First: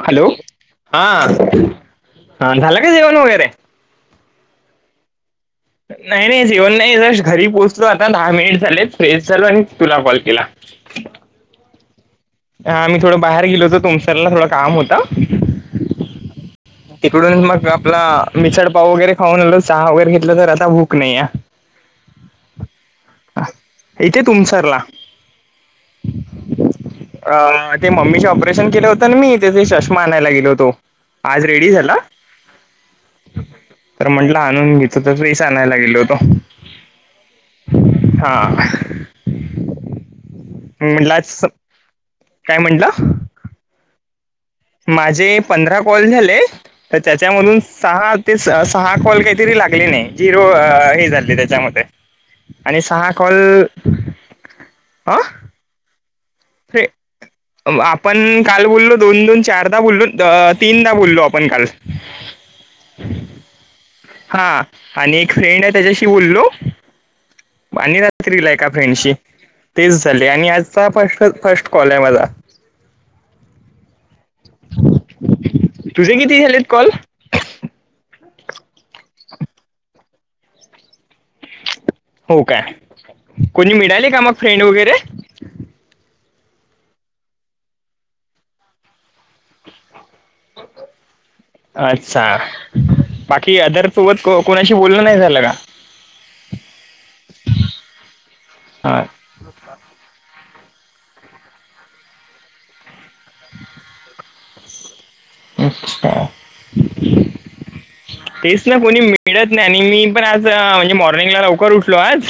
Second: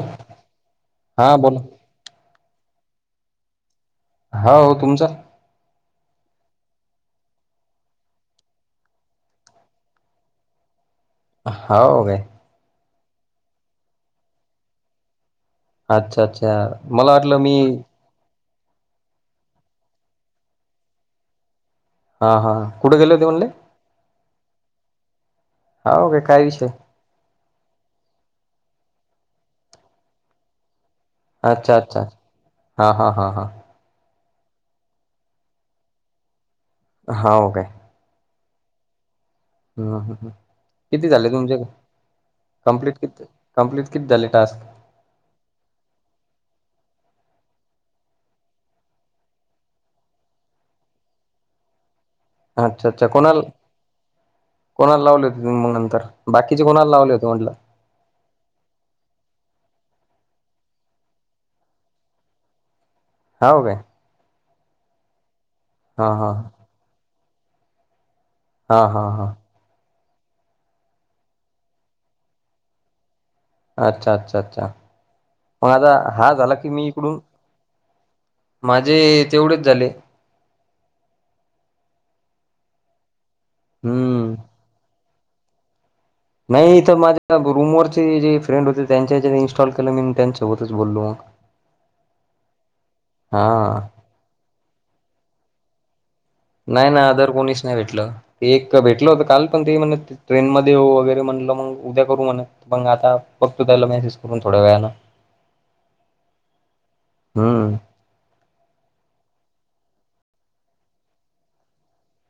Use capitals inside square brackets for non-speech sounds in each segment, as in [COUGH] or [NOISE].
Hello हा हा झालं का जेवण वगैरे? हो तुमचं? नाही नाही जेवण नाही घरी पोहोचलो आता दहा मिनिट झालेत फ्रेश झालो आणि तुला कॉल केला. हाव काय? हा आम्ही थोडं बाहेर गेलो होतो तुमसरला थोडं काम होत. अच्छा अच्छा मला वाटलं मी मिसळपाव वगैरे खाऊन आलो चहा वगैरे घेतलं खरं आता भूक नाहीय. हा हा कुठे गेले होते म्हणले? इथे तुमसरला? हाव का काय विषय? अ ते मम्मीचे ऑपरेशन केले होतं ना मी त्याचे चष्मा आणायला गेलो होतो. आज रेडी अच्छा झाला. अच्छा हा हा हा हा तर म्हटलं आणून घेतो तर [UNINTELLIGIBLE] आणायला गेलो होतो. हाव काय? हा हा हा हा किती म्हटलं झाले आज तुमचे काय कम्प्लीट म्हटलं किती कंप्लीत किती झाले टास्क? माझे पंधरा कॉल झाले. तर त्याच्यामधून सहा ते सहा कॉल काहीतरी लागले नाही झिरो हे झाले त्याच्यामध्ये. आणि अच्छा अच्छा सहा कॉल कोणाला कोणाला हं लावले होते मग नंतर बाकीचे कोणाला लावले होते म्हटलं? आपण काल बोललो दोन दोन चारदा बोललो तीनदा बोललो आपण काल. हाव काय. हा आणि एक फ्रेंड आहे हा त्याच्याशी हा बोललो. आणि रात्रीला एका हा हा फ्रेंडशी. हा तेच झाले आणि आजचा फष्ट फष्ट कॉल आहे माझा. अच्छा अच्छा अच्छा मग आता तुझे हा किती झाला झालेत की मी कॉल इकडून माझे तेवढेच झाले. हो काय कोणी मिळाली का मग हम्म फ्रेंड वगैरे? नाही इथ माझ्या रूमवरचे जे फ्रेंड होते त्यांच्या इन्स्टॉल केलं मी त्यांच्या अच्छा बाकी हा अदर [UNINTELLIGIBLE] कोणाशी बोलण नाही झालं का. नाही ना आदर कोणीच नाही भेटलं एक हा भेटल होत काल. पण ते म्हण ट्रेन मध्ये वगैरे म्हटलं मग उद्या करू म्हणे मग आता बकतो त्याला मेसेज. कर थोड्या वेळला हम्म [UNINTELLIGIBLE] तेच ना कोणी मिळत नाही आणि मी पण आज म्हणजे मॉर्निंगला लवकर उठलो आज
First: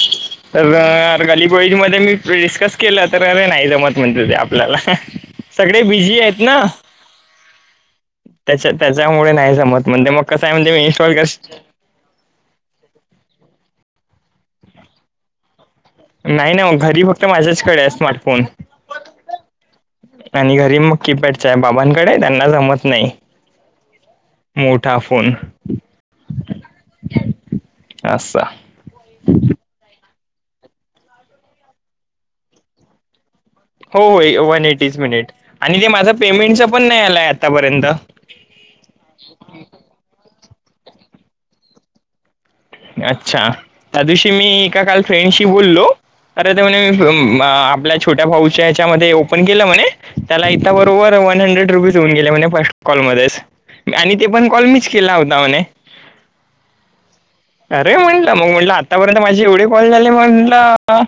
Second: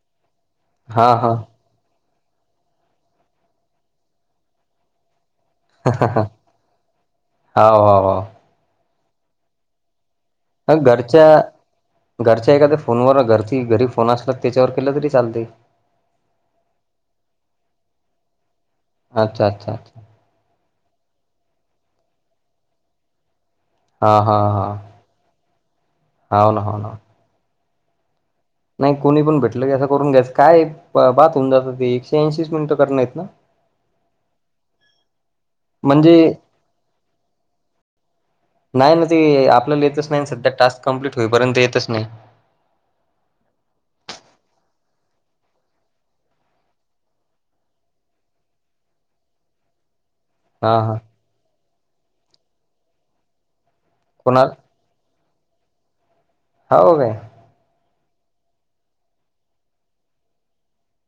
हा तरर हा गलिबोळीज मध्ये मी डिस्कस केलं तर अरे नाही जमत म्हणते ते आपल्याला सगळे बिझी आहेत ना हो हो त्याच्या त्याच्यामुळे नाही जमत म्हणजे मग कसं आहे म्हणजे ह मी इन्स्टॉल घरच्या कर घरच्या एखाद्या फोनवर घरची घरी फोन असला त्याच्यावर केलं तरी चालते नाही ना मग घरी फक्त माझ्याचकडे आहे स्मार्टफोन अच्छा अच्ा अच्ा आणि घरी मग कीपॅडच्या आहे बाबांकडे त्यांना जमत नाही हा हा हा मोठा फोन हाव ना हाव ना. असा नाही कोणी पण भेटलं की असं करून घ्यास काय बात होऊन जात ते एकशे ऐंशी मिनिटं करण आहेत ना हो होय वन एटीज मिनिट आणि ते माझं म्हणजे पेमेंटच पण नाही आलाय आतापर्यंत नाही ना ते आपल्याला येतच नाही सध्या टास्क कम्प्लीट होईपर्यंत येतच नाही अच्छा त्या दिवशी मी एका काल फ्रेंडशी बोललो अरे ते म्हणे मी आपल्या छोट्या भाऊच्या ह्याच्यामध्येध्ये ओपन केलं म्हणे त्याला इता हा हा बरोबर वन हंड्रेड रुपीज होऊन गेले म्हणजे फर्ट कॉलमध्येध्येच आणि ते कोणा पण कॉल मीच किला होता म्हणे हो का अरे म्हटलं मग म्हटलं आत्तापर्यंत माझी एवढी कॉल झाली म्हटलं ह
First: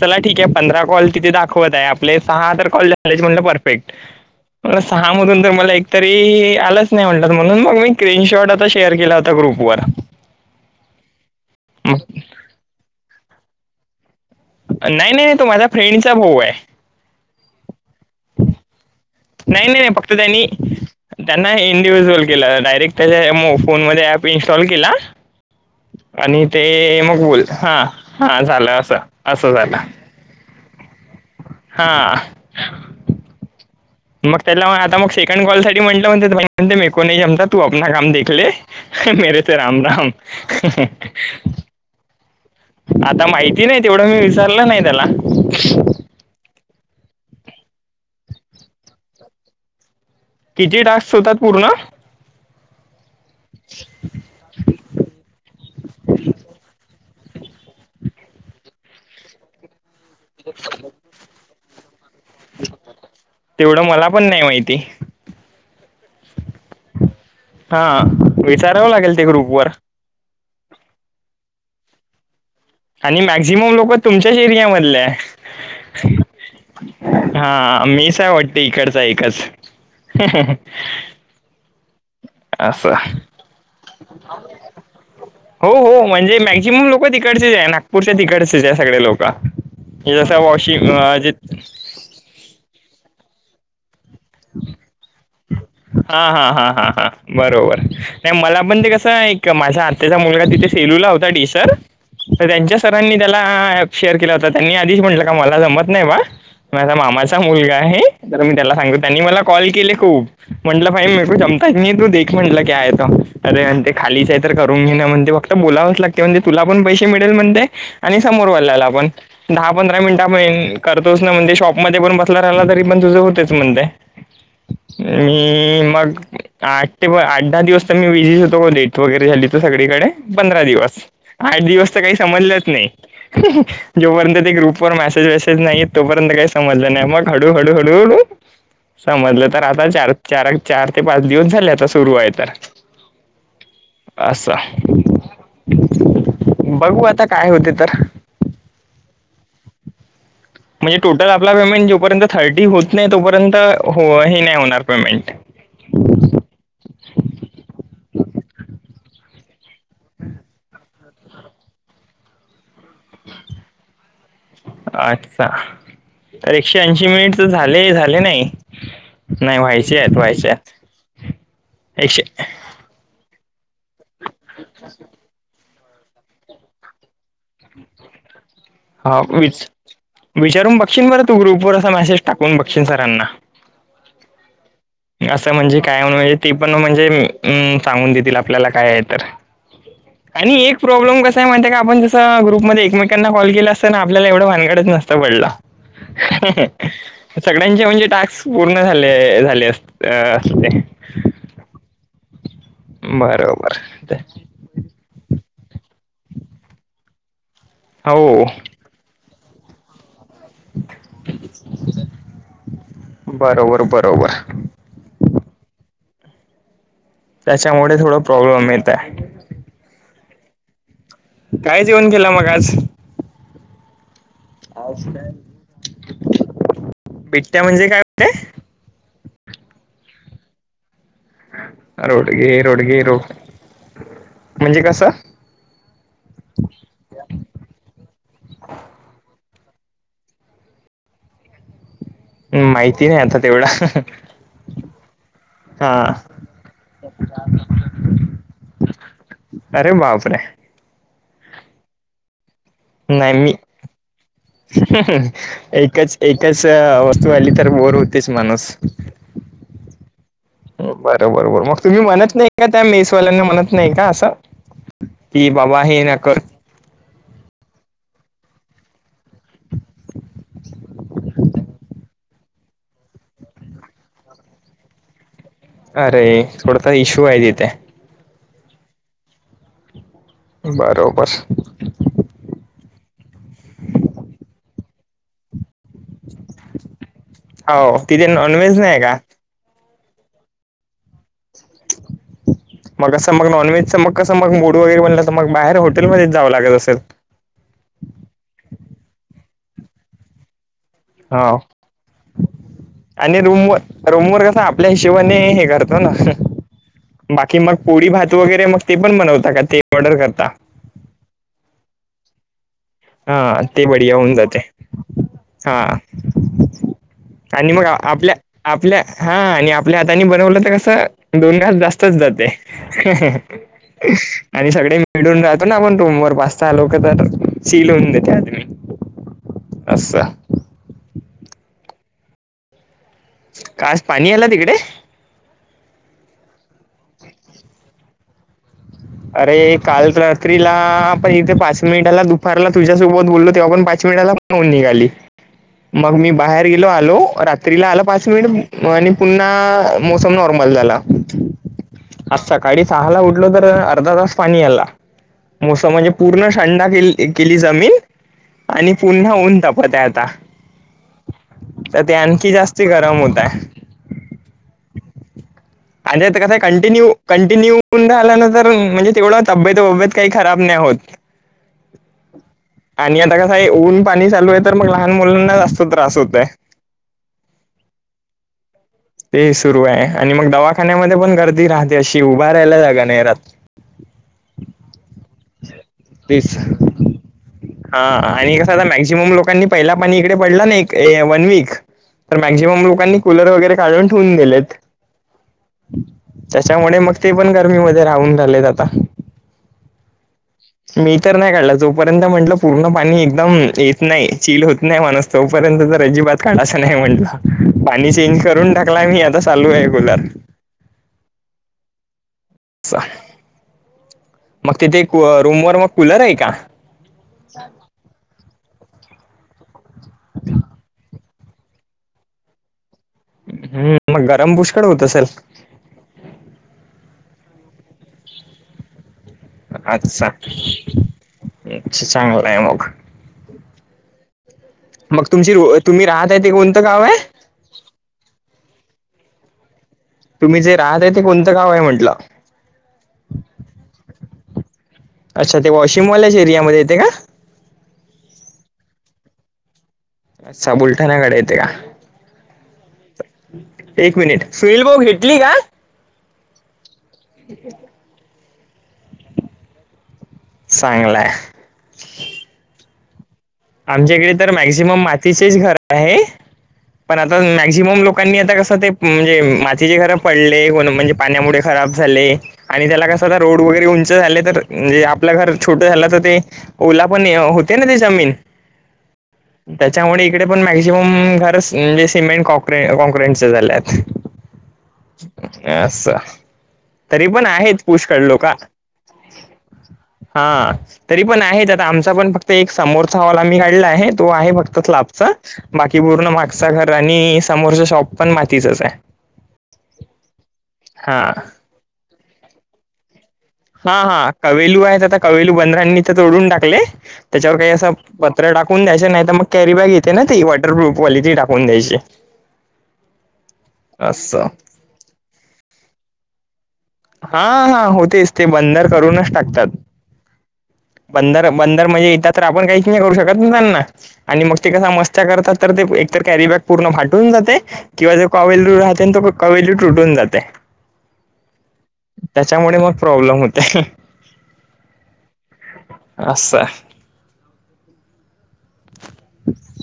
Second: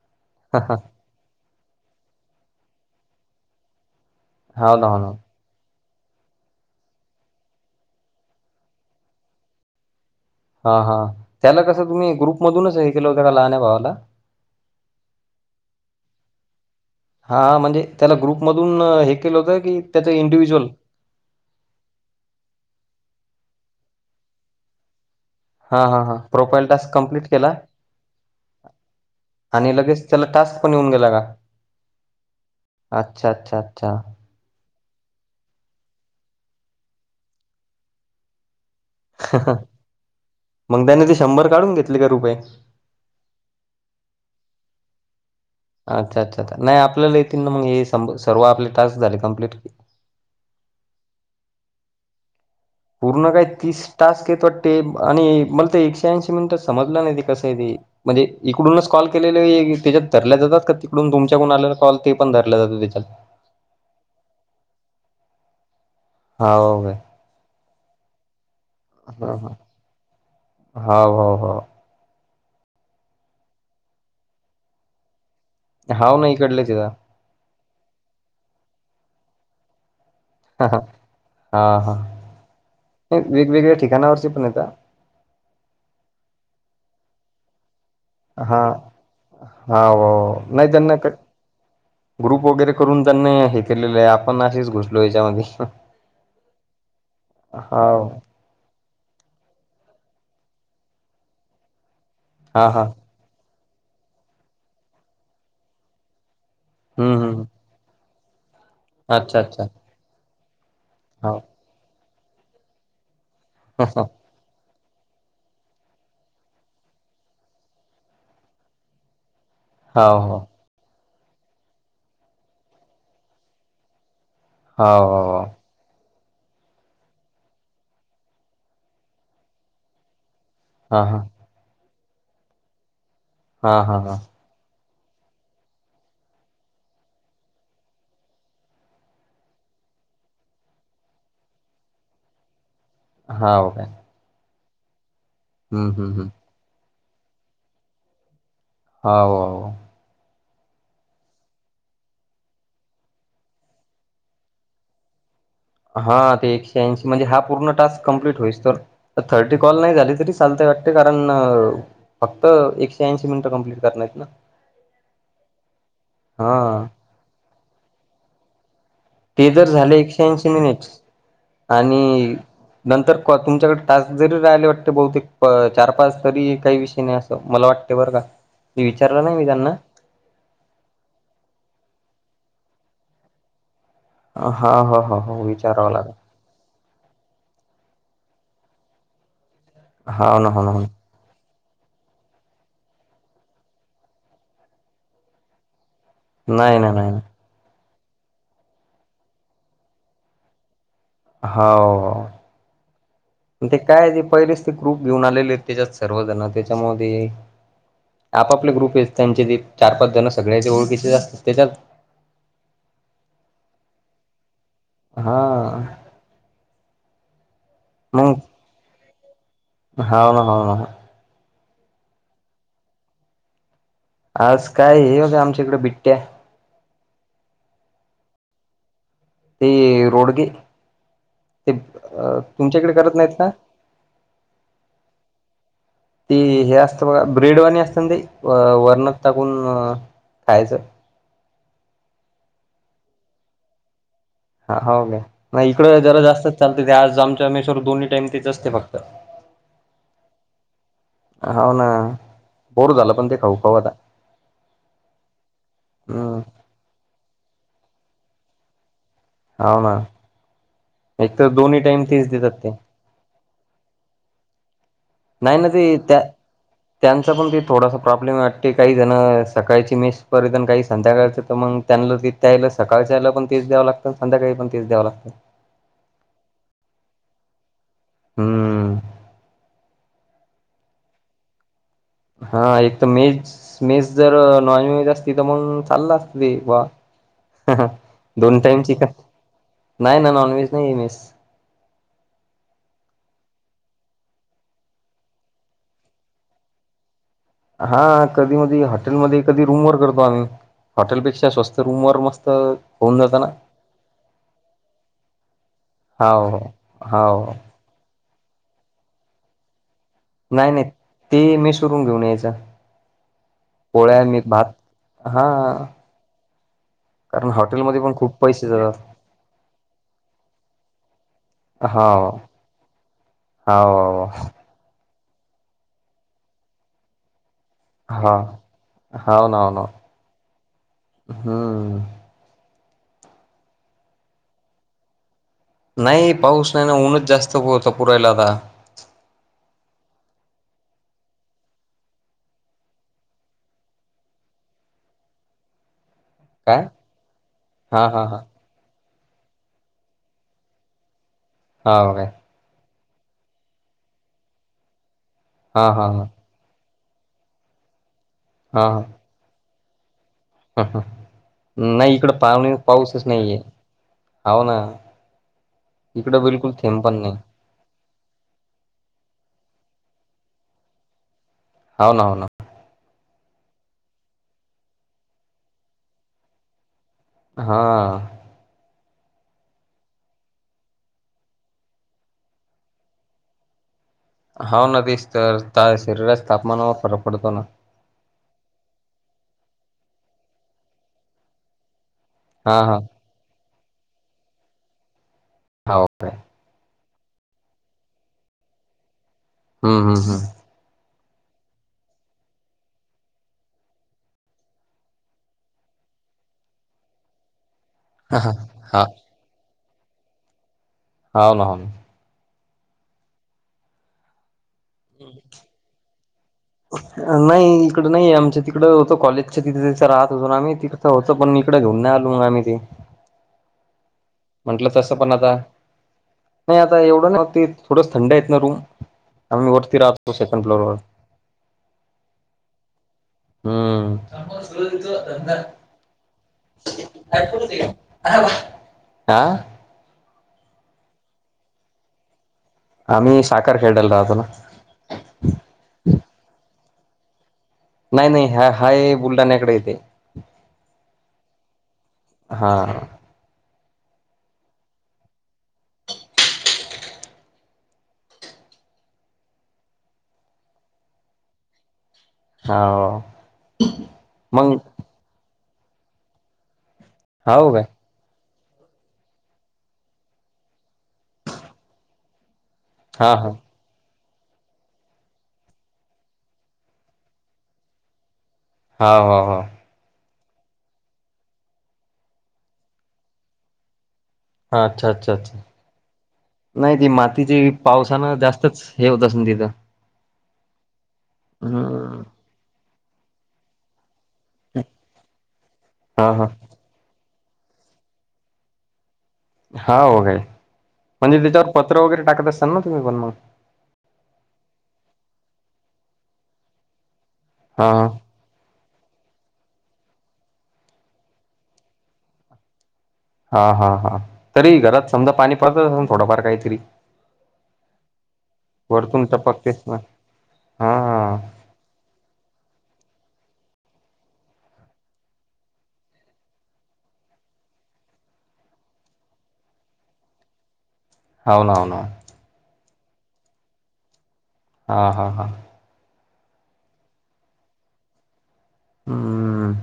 चला ठीक आहे पंधरा कॉल तिथे दाखव दावत आपले सहा तर कॉल झालेत म्हणजे परफेक्ट हो ना हो ना सहाधून तर मला एकतरी आलाच नाही म्हट म्हणून मग मी स्क्रीनशॉट आता शेअर केला होता ग्रुप व हा हा त्याला कसं तुम्ही ग्रुपमधूनच हे केलं होतं का लहान भावाला नाही नाही नाही तो माझ्या फ्रेंडचा भाऊ आहे हा म्हणजे त्याला ग्रुपमधून हे केलं होतं नाही नाही की नाही त्याचं फक्त त्यांनी इंडिव्हिज्युअल त्यांना इंडिव्हुज्युअल केलं डायरेक्ट त्याच्या फोन मध्ये अऍप इन्स्टॉल केला हा हा हां आणि ते प्रोफाईल टास्क मग कंप्लीट बोल केला हा हा झालं असं असं आणि झालं लगेच त्याला टास्क पण येऊन गेला का हा अच्छा अच्छा अच्छा मग त्याला आता मग सेकंड कॉल साठी म्हटलं म्हण म्ह म को नाही जमता तू आपना काम देखले मेरे ते राम राम मग त्याने ते शंभर काढून घेतले का रुपये आता माहिती नाही तेवढं मी विचारलं नाही त्याला अच्छा अच्छा नाही आपल्याला येतील मग सर्व आपले टास्क झाले कम्प्लीट किती टास्क होतात पूर्ण पूर्ण काय तीस टास्क येत वाटते आणि मला ते एकशे ऐंशी मिनिटं समजलं नाही ते कसं आहे ते म्हणजे इकडूनच कॉल केलेले त्याच्यात धरल्या जातात का तिकडून तुमच्या कोून आल्याला कॉल ते पण धरला जात त्याच्यात तेवढं मला पण नाही माहिती हा का हा विचारावं लागेल ते ग्रुप वर होा हो हो आणि मॅक्झिमम लोकं तुमच्याच एरियामधले आहे. हाव ना, इकडलेच आहे हा मीच आहे वाटते इकडचा एकच. हा हा, असं वेगवेगळ्या ठिकाणावरचे पण येता. हो हो म्हणजे मॅक्झिमम लोक तिकडच हाय ना पुढच्या तिकट हाव सगळे लोक हाव म्हे जस नाही त्यांना वॉशिंगे ग्रुप वगैरे करून त्यांनी हे केलेलं आहे आपण असेच घुसलो याच्यामध्ये हा हा हा हा हा बरोबर हाव नाही मला पण ते कसं आहे माझ्या आत्याचा मुलगा तिथे फेलूला होता डीसर तर हा त्यांच्या हा सरांनी त्याला शेअर केला होता त्यांनी, आधीच म्हटलं का मला जमत नाही बा, माझा हम्म मामाचा हम्म मुलगा आहे. तर मी त्याला सांगतो, त्यांनी अच्छा मला अच्छा कॉल केले खूप म्हटलं भाई हाव [UNINTELLIGIBLE] [UNINTELLIGIBLE] अरे अन् ते हाव खालीच आहेत तर करून घे ना म्हणते, फक्त बोलावंच लागते म्हणते तुला पण पैसे मिळेल म्हणते, आणि समोर वाल्याला आपण दहा पंधरा हाव मिनिटा पण करतोच ना, म्हणजे शॉपमध्ये पण बसला राहिला तरी पण तुझं होतेच म्हणते. हाव हाव मी मग आठ ते आठ दहा दिवस तर मी बिजीच होतो, ग डेट वगैरे झाली त सगळीकडे पंधरा दिवस. हा हा आठ दिवस तर काही समजलंच नाही, हा हा हा जोपर्यंत ते ग्रुप मेसेज वेसेज नाही तोपर्यंत काही समजलं नाही, मग हळू हळू हळू समजलं. तर आता चार चार चार ते पाच दिवस झाले आता सुरु आहे तर. हाव काय? असंय. हम हम हम बघू आता काय होते तर. हो हो म्हणजे टोटल आपला पेमेंट जोपर्यंत थर्टी होत नाही तोपर्यंत, हो हे नाही होणार पेमेंट. हा ते एकशे ऐंशी म्हणजे हा पूर्ण टाक कम्प्लीट होईस तर. थर्टी कॉल नाही झाली तरी चालतय वाटते कारण, फक्त एक अच्छा, तर एकशे हा ऐंशी मिनिट झाले झाले नाही. ते नाही जर झाले व्हायचे आहेत एकशे व्हायचे ऐंशी आहेत मिनिट, आणि एकशे नंतर तुमच्याकडे टास्क जरी राहिले वाटते बहुतेक, चार पाच तरी काही विषय नाही असं मला वाटते बरं का, मी हा विचारलं नाही मी विच त्यांना. विचारून बघशीन बरं तू ग्रुप वर, असा मेसेज टाकून बघशीन सरांना. हा हा. असं म्हणजे काय म्हण ते पण म्हणजे सांगून देतील आपल्याला काय आहे तर, हाव ना आणि हो ना एक हो ना प्रॉब्लेम कस म्हणत की आपण जसं, ग्रुपमध्ये एकमेकांना कॉल केला असता ना आपल्याला एवढं भानगडच नसतं पडलं. नाही ना नाही ना सगळ्यांचे म्हणजे टास्क पूर्ण झाले झाले अस अ [UNINTELLIGIBLE] हो, बरोबर ते काय ती पहिलीच ग्रुप घेऊन आलेले आहेत त्याच्यात सर्व जण, त्याच्यामुळं ते, हो आपापले ग्रुप त्यांचे ते चार पाच जण सगळ्याचे ओळखीचे असतात. त्याच्यात बरोबर बरोबर हा त्याच्यामुळे थोडं प्रॉब्लेम येत आहे. हो ना हो ना. काय जेवण केेलं मग आज? आज काय हे होतं आमच्याकडे बिट्ट्या. बिटट्या म्हणजे काय [UNINTELLIGIBLE] ते रोडगे. ते अ, रोडगे तुमच्याकडे रोडगे करत रो नाहीत का? म्हणजे कसं ती हे असतं बघा, ब्रेडवाणी असत ना ते वरणात टाकून खायाच. माहिती नाही आता तेवढा. हा हो का नाही हा इकडं जरा जास्तच चालते ते आज आमच्यामेश्वर दोन्ही टाईम तेच असते फक्त. अरे बापरे. हो ना. बोर झालं पण नाही ते मी खाऊ खाऊ आता हं हं एकच हम्म एकच च वस्तू आली तर बोर होतेच माणूस. हाव ना एक बरोबर तर बर मग दोन्ही तुम्ही टाइम तेच म्हणत नाही देतात का ते त्या मेसवाल्यांना म्हणत नाही का असं. की नाही ना ते बाबा हे न त्या कर त्यांचा पण ते थोडासा प्रॉब्लेम वाटते काही जण सकाळची मेस पर्यंत आणि काही संध्याकाळचं तर मग त्यांना ते. त्याला सकाळच्याला पण तेच द्याव लातं संध्याकाळी पण तेच द्याव लागतं. अरे सोडता इश्यू हाय ती ते. हम्. बरोबर. हा इथ मेज मेज जर नॉन वज असती तर मग आला देवा हा हा हो तिथे दोन नॉनव्हेज टाईम नाही चिका. का नाही ना नॉन व्हेज नाही मस. [INAUDIBLE] मग असं मग नॉनव्हेजचं मग कस मग मूड वगैरे बनलं तर मग बाहेर हॉटेलमध्येच जावं लागत असेल. हा कधी मध हॉटेलमध्ये कधी रूम वर करतो आम्ही हॉटेलपेक्षा हो स्वस्त रूम वर मस्त होऊन जात आणि ना. रूमवर रूमवर कसं आपल्या हिशोबाने हे करतो ना हो हो. बाकी मग पोळी भात वगैरे मग ते पण बनवतात का ते ऑर्डर करत. नाही नाही ते मेस शोरूम घेऊन यायच. हा ते बढिया होऊन जाते हा. कारण आणि मग हॉटेलमध्ये पण आपल्या खूप पैसे आपल्या जातात हा आणि आपल्या हाताने बनवलं तर कसं दोन घास जास्तच हाव जाते ह ह हा अ हाव आणि सगळे मिळून - मिडून राहतो ना आपण रूम वर पाच साहा लोक तर. सील होऊन देते हा आदमी हा ना ना असं हम्म. का आज पाणी आले तिकडे. नाही पाऊस नाही ना ऊनच जास्त होता पुरायला आता. अरे काल रात्रीला आपण इथे पाच मिनिटाला दुपारला तुझ्यासोबत बोललो तेव्हा पण पाच वेळेला नोन निघाली मग मी बाहेर काय गेलो आलो रात्रीला आल हा हा पाच हा मिनिट. आणि पुन्हा मोसम नॉर्मल झाला. हा हो काय. आज सकाळी सहा ला उठलो तर अर्धा तास पाणी आला हा मोसम हा म्हणजे हा पूर्ण थंडा के केली जमीन आणि पुन्हा ऊन तपत आहे आता. ह ह तर ते नाही इकड आणखी पाहणे जास्ती गरम पाऊसच होत आहे. नाहीये हव ना. आणि इकडं कस बिलकुल थेंब कंटिन्यू पण नाही कंटिन्यू. कों आल्यानंतर म्हणजे तिकडं तब्येत तब्येत काही खराब नाही होत. हवं ना होना. आणि आता कसं आहे ऊन पाणी चालू आहे तर मग लहान मुलांना जास्त त्रास होतय. हा. ते सुरू आहे आणि मग दवाखान्यामध्ये पण गर्दी राहते अशी उभा राहायला जागा नाही राहत. [INAUDIBLE] हाव ना तेच तर शरीराच्या तेच तापमानावर फरक पडतो ना. हा आणि कसं आता मॅक्झिमम लोकांनी पहिला पाणी इकडे पडला ना एक वन वीक. तर हा मॅक्झिमम हा लोकांनी कुलर वगैरे काढून ठेवून दिलेत. हा के त्याच्यामुळे मग ते पण गर्मीमध्ये राहून रालेत आता. हम्म हम हम्. मी तर नाही काढला जोपर्यंत म्हंटलं पूर्ण पाणी एकदम येत नाही चील होत नाही माणूस. तोपर्यंत तर अजिबात काढायचं नाही म्हटलं पाणी हा चेंज करून. हा टाकला मी आता चालू आहे कुलर. हाव ना. सहा [UNINTELLIGIBLE] मग तिथे क रूम वर मग कुलर आहे का? नाही इकड नाही आमच्या तिकड होतं कॉलेजच्या तिथे तीथ राहत होतो ना आम्ही तिथं होतं पण इकडे घेऊन नाही आलू मग आम्ही ते. हम्म मग गरम पुष्कळ म्हंटलं होत तसं असेल? पण आता नाही आता एवढं नाही होते थोडंच थंड आहेत ना रूम आम्ही वरती राहतो सेकंड फ्लोरवर. अच्छा चांगलंय मग. हम्म. मग तुमची तुम्ही राहत आहे ते कोणतं गाव आहे? [UNINTELLIGIBLE] आं तुम्ही जे राहतय ते कोणतं गाव आहे म्हंटलं? आम्ही साखर खेड्याला राहतो ना. अच्छा ते वॉशिंग वलच्या एरियामध्ये येते का? नाही नाही हा हाय बुलढाण्याकडे येते. अच्छा बुलढाण्या कडे येते का. हा एक मिनिट. सुनील भाऊ घेटली का? [UNINTELLIGIBLE] चांगलाय. हाव हो आमच्या इकडे तर मॅक्झिमम मातीचेच घर आहे पण आता हाव काय मॅक्झिमम लोक लोकांनी आता कसं ते म्हणजे मातीचे घर पडले को म्हणजे पाण्यामुळे खराब झाले. आणि त्याला कस हा आता हा रोड वगरेऊन उंच झाले तर म्हणजे आपलं घर छोटं झालं तर ते ओला पण होते ना ते जमीन. हाव हो हो त्याच्यामुळे इकडे पण मॅक्झिमम घर म्हणजे सिमेंट कॉँक्रेंटच झालेत. हा अच्छा अच्छा अच्छा. असा. नाही ती मातीची पावसानं जास्तच हे होत अस न तिथं. हा तरी पण आहे आता आमचा हम्म. पण फक्त एक समोरचा हॉल आम्ही काढला आहे तो आहे फक्त. स्लॅपच बाकी पूर्ण हा हा मागचा घर आणि समोरच्या शॉप पण मातीचच आहे. हा हो काय हा म्हणजे त्याच्यावर पत्रा वगैरे टाकत असाल ना तुम्ही पण मग. हा हा कवेलू आहेत आता कवेलू बंदरांनी ते तोडून टाकले त्याच्यावर काही हा असं प तर टाकून द्यायचे नाही तर मग कॅरी बॅग येते ना ती वॉटरप्रोफ वाली ती टाकून द्यायची. हा हा हा असं तरी घरात समजा पाणी पडतच अस थोडंफार काहीतरी. हा हा होतेच ते बंदर वरतून करूनच टाकतात टपकतेच ना हा बंदर. पंदर म्हणजे येतात तर आपण काही क नाही करू शकत नाही त्यांना.. आणि मग ते कसा मस्त्या करतात तर ते एकतर कॅरी बॅग पूर्ण फाटून जाते. किंवा जो कवेलू राहते तो कवेलू तुटून जाते. होनवन. त्याच्यामुळे मग प्रॉब्लेम होते. हा हा हा. असछा. हम्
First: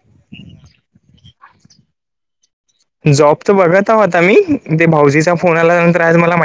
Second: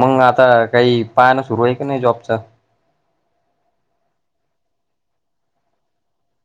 मग आता काही पाहाणं सुरू आहे का नाही जॉबच? जॉब तर बघत आहो आता मी ते भाऊजीचा फोन आल्या नंतर आज मला माहिती